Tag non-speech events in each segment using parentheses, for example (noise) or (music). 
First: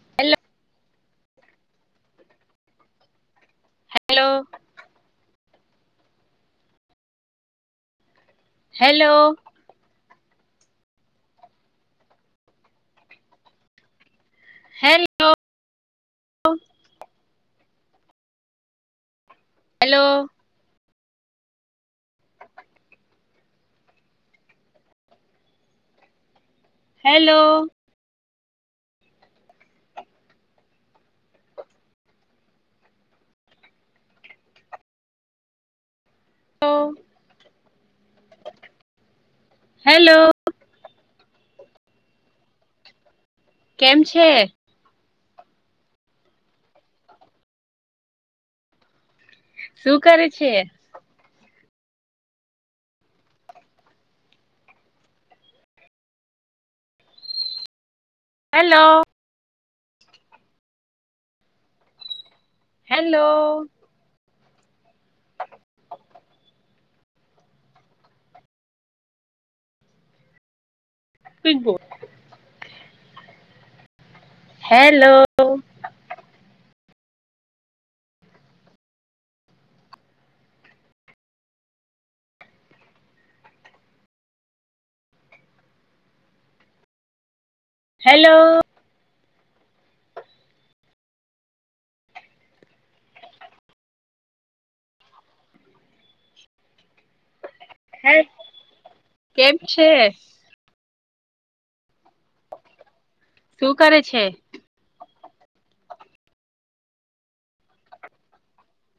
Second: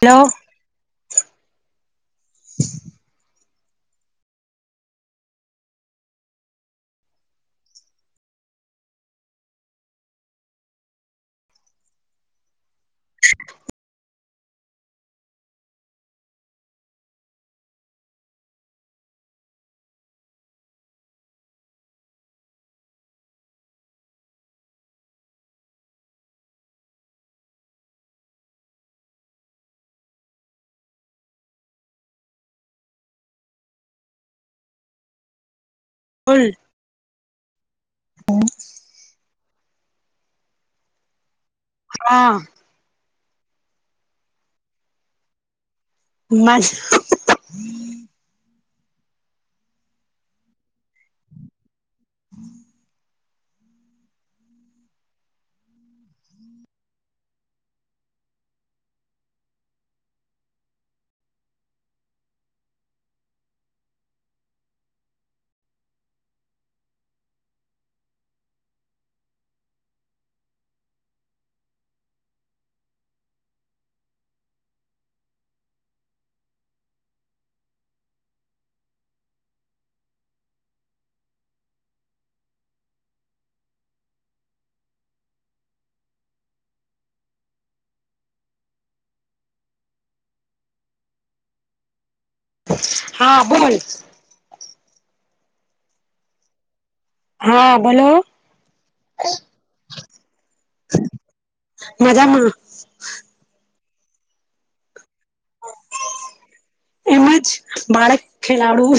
Hello. Hello hello. Hello. Hello. Hello. Hello? બોલ? Hello, hello! હા, કેમ છે? માસ્ત શું કરે છે? (inaudible) હેલો, હેલો, સ્કગ બોડ (inaudible) હેલો! હેલો, હા બોલ? હા બોલો? કેમ છે મજમાં. શું કરે છે.? એમજ બાળક ખેલાડુ.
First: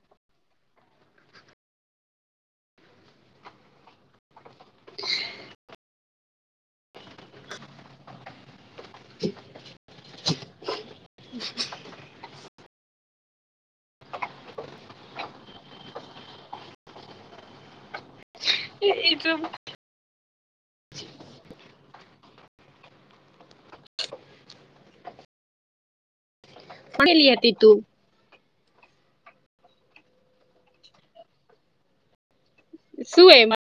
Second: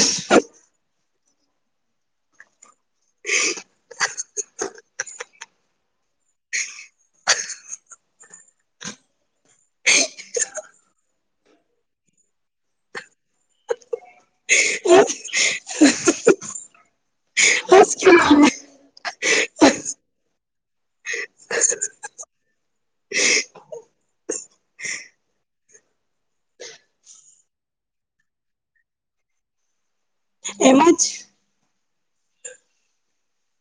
હ. (inaudible) હ. આજ કે. (inaudible) એજું. (inaudible) હ. લ (inaudible) આતી તું.? એમાં જ. શું એ મ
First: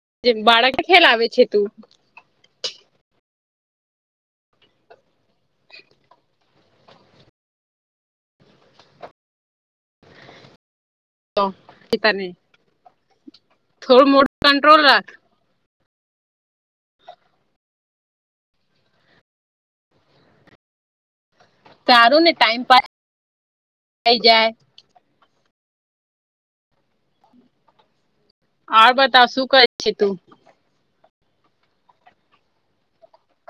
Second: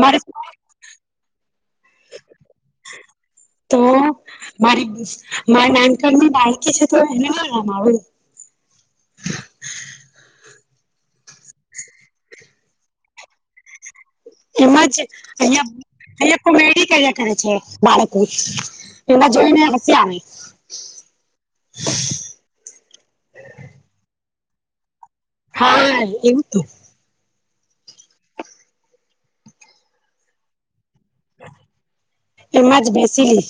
મારે જ બાળક ખ્યાલ આવે છે તું.? તો મારી મારા નાનકણની બાળકી છે તો એને ના ના રમાડું? (inaudible) તાને થોડું મોડ એમજ અહં અહિયાં કોમેડી કર્યા કરે છે બાળક ની એના જોયને હસી આવસ મે. સારું ને ટાઈમ પા થઈ જાય.. હા એવું તો. આવ બતાવ શું કહે છે તું.? એમાં જ બેસીલી.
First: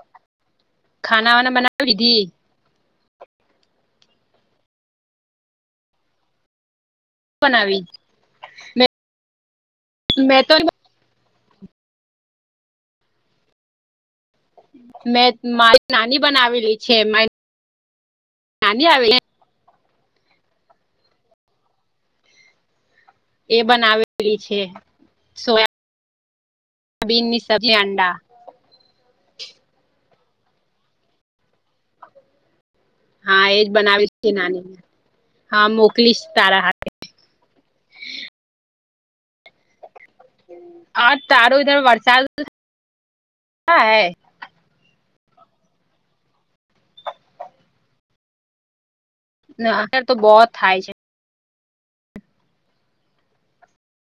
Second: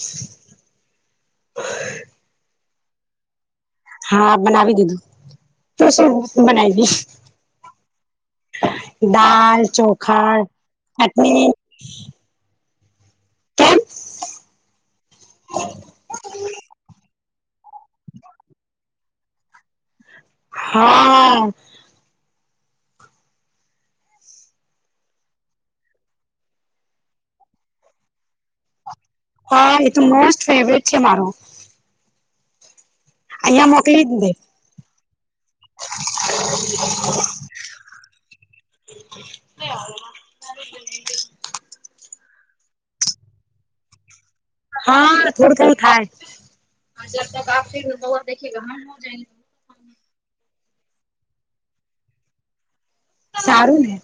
ખાનાવાના બનાવી લીધી.? હા બનાવી દીધું તો શું બનાવી બનાવી દ દાલ, ચોખા, મેં તો ચટણી. કેમ.? મેં મારી નાની બનાવેલી છે. મારી નાની આવેલી હા હા. એ બનાવેલી છે. સોયાબ સોબીનની સબજી અંડા. હા એ તો મોસ્ટ ફેવરેટ છે મારો. હા એજ અહિયાં મોકલી જ બનાવીશ દે નાનીને હા મોકલીશ તારા હાટુ. એ. (inaudible) હા તારો ધર વરસાદ હૈ. હા થોડ થડું થા (inaudible) હ જ ત હ જ. ના અતાર તો બો જ થાય છે. સારું ને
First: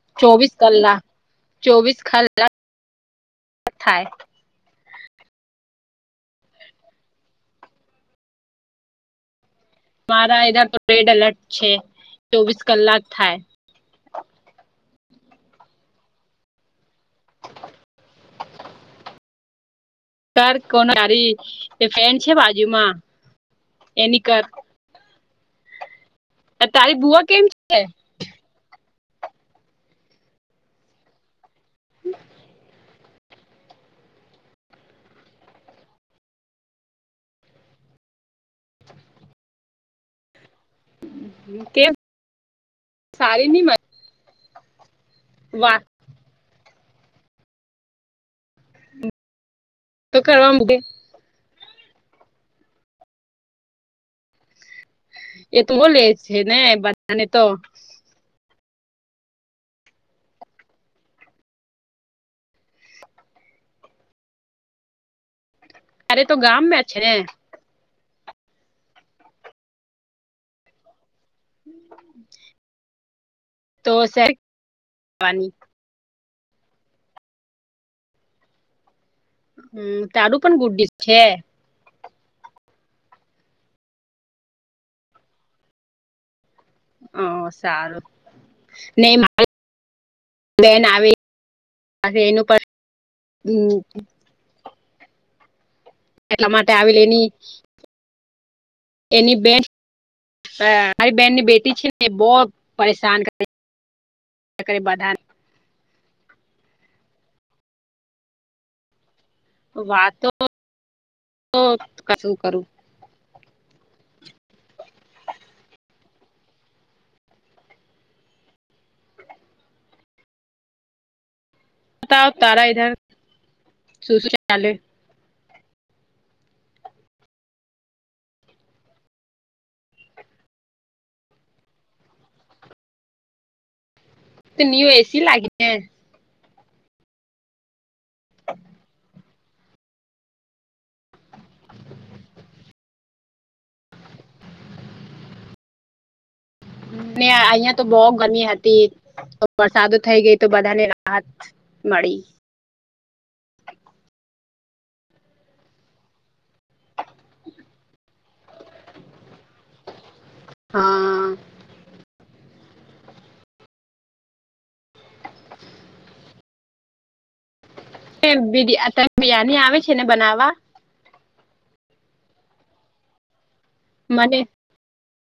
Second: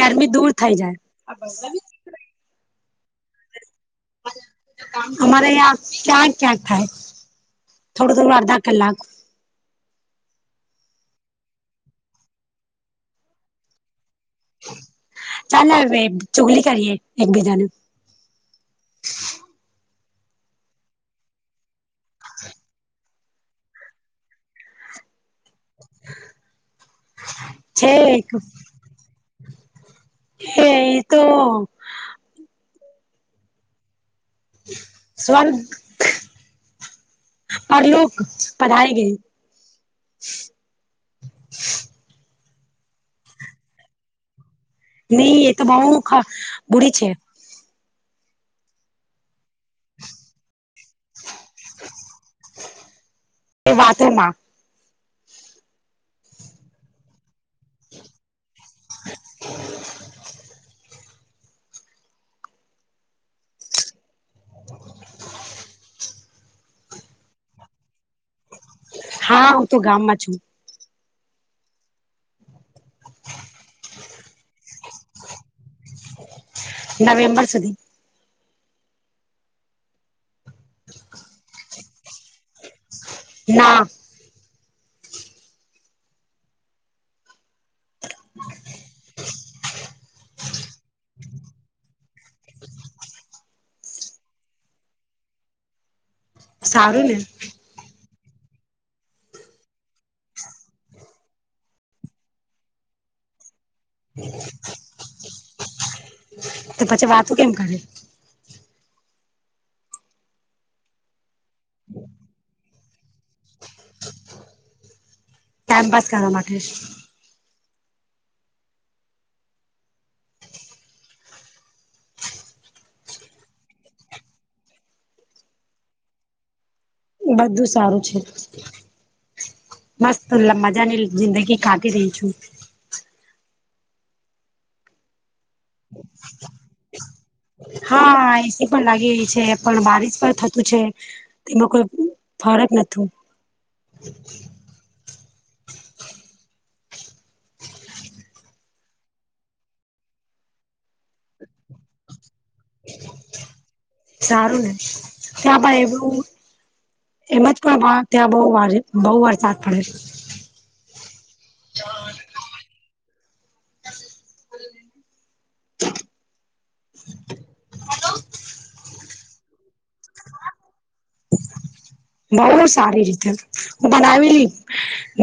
ગરમી દૂર ચોવીસ થઈ જાય. કલાક (inaudible) થાય. અમારેં ઈયા ક્યાંક ક્યાંક થાય થોડું થોડું અડધા કલાક. મારા એના તો રેડ એલર્ટ છે ચોવીસ કલાક થાય. ચાલ ને હવે ચુગલી કરીએ એકબીજા નુ. (inaudible) કર કોને તારી એ ફેન છે બાજુમાં એની કર. તારી બુઆ. કેમ છે એક. હે એ તો. હ. સ્વન. પરલોક પઢાય ગઈ. કેમ સારી ની મ. નહી એ તો બઉ ખ બુડી છે. તો કરવા મગે. એ બાથરૂમમાં. એ તો બોલે છે ને બધા ને તો. (unintelligible) (unintelligible) અરે તો ગામ મે છે. હા હું તો ગામમાં છું. તો સરની (inaudible) નવેમ્બર સુધી. હમ તારું પણ ગુડીશ છે. ના. હ સારું નહી મારુ. બેન આવી એનું પણ હ. એટલા માટે આવેલી સારું ને એની એની બેન. મારી બેહેન ની બેટી છે ને બહુ પરેશાન કર. તો પછી વાતવું કેમ કરે. વાતો ક શું કરું. (unintelligible) પાસ કરવા માટે. બતાવ તારા ધર શું શું ચાલે. બધું સારું છે. મસ્ત મજાની જિંદગી કાઢી રહી છું. ત નિઓ એસી લાગે. હા એસી પણ લાગી રહી છે પણ બારીશ પણ થતું છે. તેમાં કોઈ ફરક નથુ. ને અહિયાં તો બહુ ગમી હતી વરસાદો થઈ ગઈ તો બધાને રાહત. મળી. સારું ને ક્યાં ભાઈ એવું. એમજ પણ વા ત્યાં બહુ બહુ વરસાદ પડે છે. હા. હા (inaudible) (inaudible) આ ટાઇપ ની બિરયાની આવે છે ને બનાવવા. બહુ સારી રીતે હું મને બનાવેલી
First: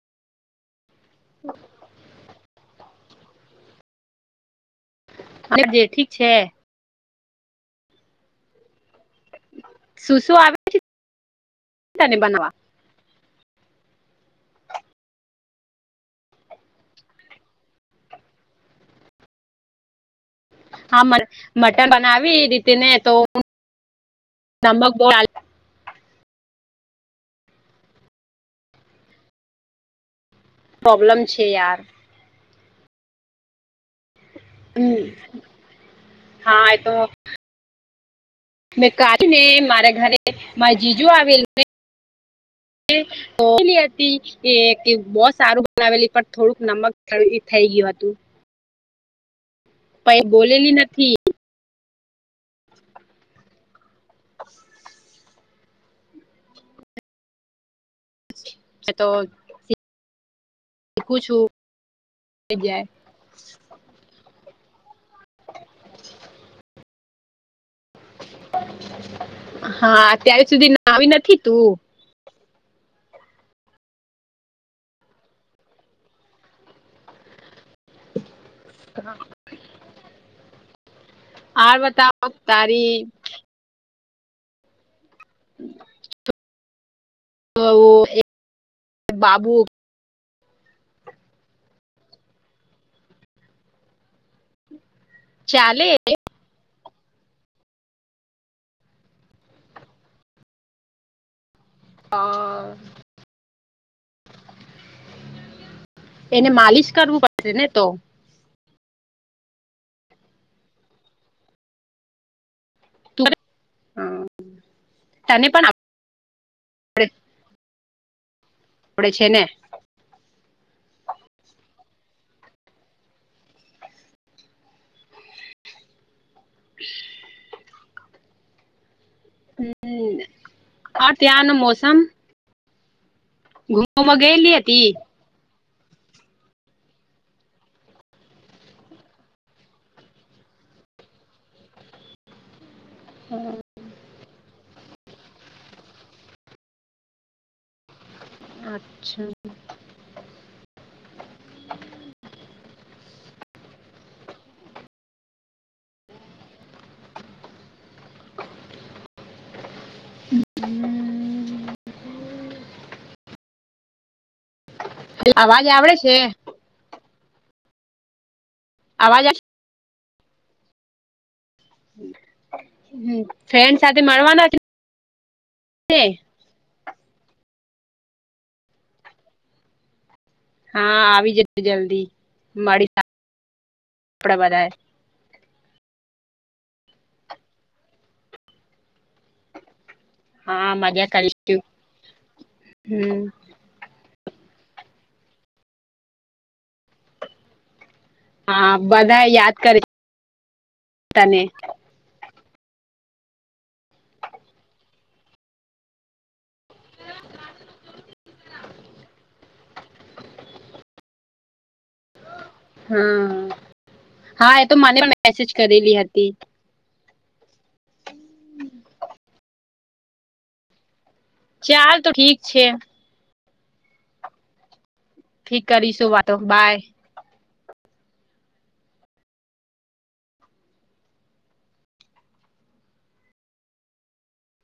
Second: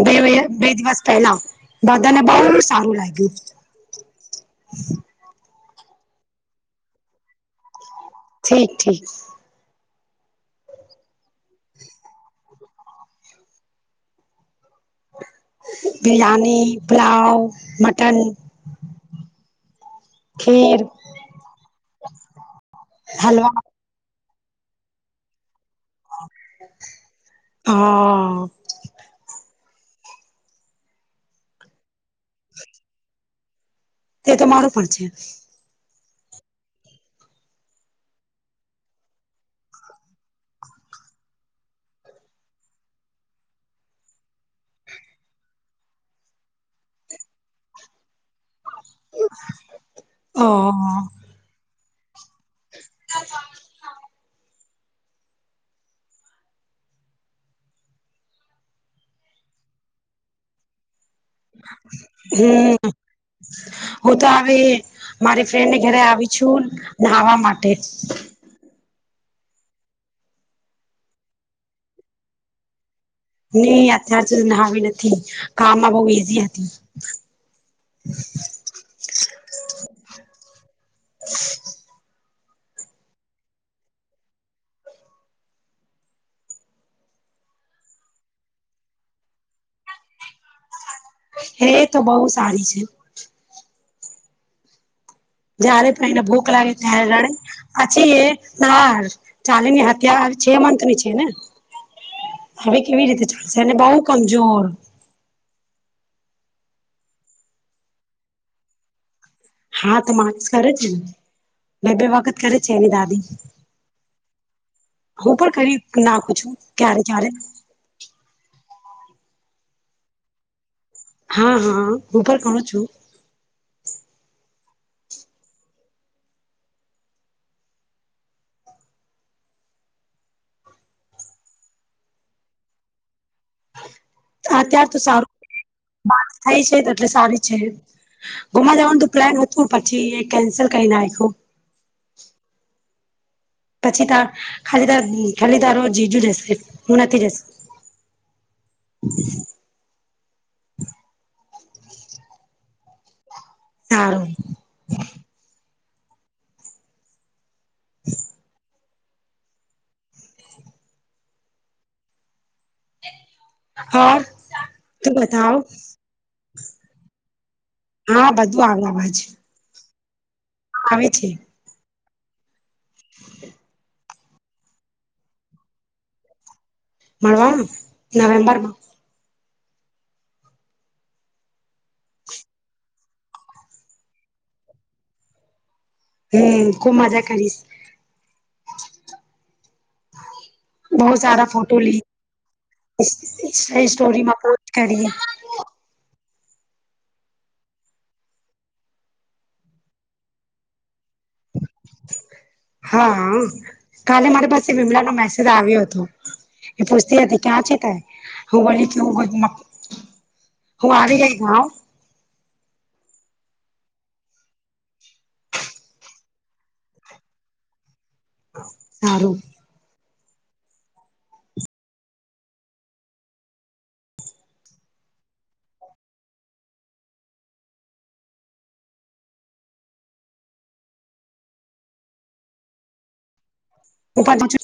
બે બે દિવસ પહેલા બધાને બહુ સારું લાગ્યું. અને બે થી છે. ઠીક ઠીક. શું શું આવે ત બનવા બિરિયાની પલાવ મટન ખીર હા મ મટર બનાવી રીતેને તો હલવા નમક બ હા પ્રોબ્લેમ છે યાર હ તે્યા તમારોું પર છે હમ હા એ તો મેં કા ને મારા ઘરે મારી જીજુ આવેલું લી આતી એ બહ સારું બનાવેલી પણ થોડુંક નમક થઈ ગયું હતું કઈ બોલેલી ઓહ નથી (unintelligible) એ તો શીખું છું હમ જાય હું તો આવે મારી ફ્રેન્ડ ને ઘરે આવી છું નાવા માટે. હા અત્યાર સુધી ના આવી નથી તું. નહી અત્યાર સુધી ના આવી નથી કામમાં બહ ઈઝી હતી. હ. હ બતાવ તારી. (inaudible) બાબુ હે તો બહુ સારી છે. જયારે ચાલે પણ એને ભોખ લાગે હ રાણી પછી એ ના ચાલીની હત્યા છે મથ ની છે ને. હવે કેવી રીતે ચાલશે અને બઉુ કમજોર. એને માલિશ કરવું પડશે ને તો. હા તો માલીશ કરે છે ને બે બે વખત કરે છે એની દાદી. હું પણ કરી નાખું છું ક્યારે ક્યારે. આપડે છે ને હા હા હું પણ કોરૂ છું. હ (inaudible) હમ આ ત્યાંનું મોસમ. હ (inaudible) ત્યાર તો સારું વાત થાય છે એટલે સારી છે. ગુમા જવાનું તો પ્લાન હતું પછી એ કેન્સલ કરી નાખ્યું. હમ. પછી તાર ખાલી તાર ખાલી તારો જીજું જશે હું નથી જશે. અચ્છા. સાારું. હ (inaudible) હમ. હ તું બતાવ અવાજ આવડે છે હા વાગ આવે છે. અવાજ આવે છે. ફ્રેન્ડ સાથે મળવાના તે- મળવાનું નવેમ્બર માં. હા આવી જશે જલ્દી મારી આપડા બધા. હમ ખુબ મજા કરીશ. હા મજા બહુત સારા કરીશું ફોટો લી હમ એ સ્ટોરીમાં પોટ કરીએ. હા બધા યાદ કરે તને હા કાલે મારી પાસે વિમલા નો મેસેજ આવ્યો હતો. એ પૂસતી હતી ક્યાં છે (unintelligible) હું બોલી કે (unintelligible) હું આવી ગઈ (unintelligible) હમ્મ હા એ તો મને મેસેજ કરેલી હતી. હારું ચાલ તો ઠીક છે. ઠીક કરીશું વાતો બાય. (unintelligible)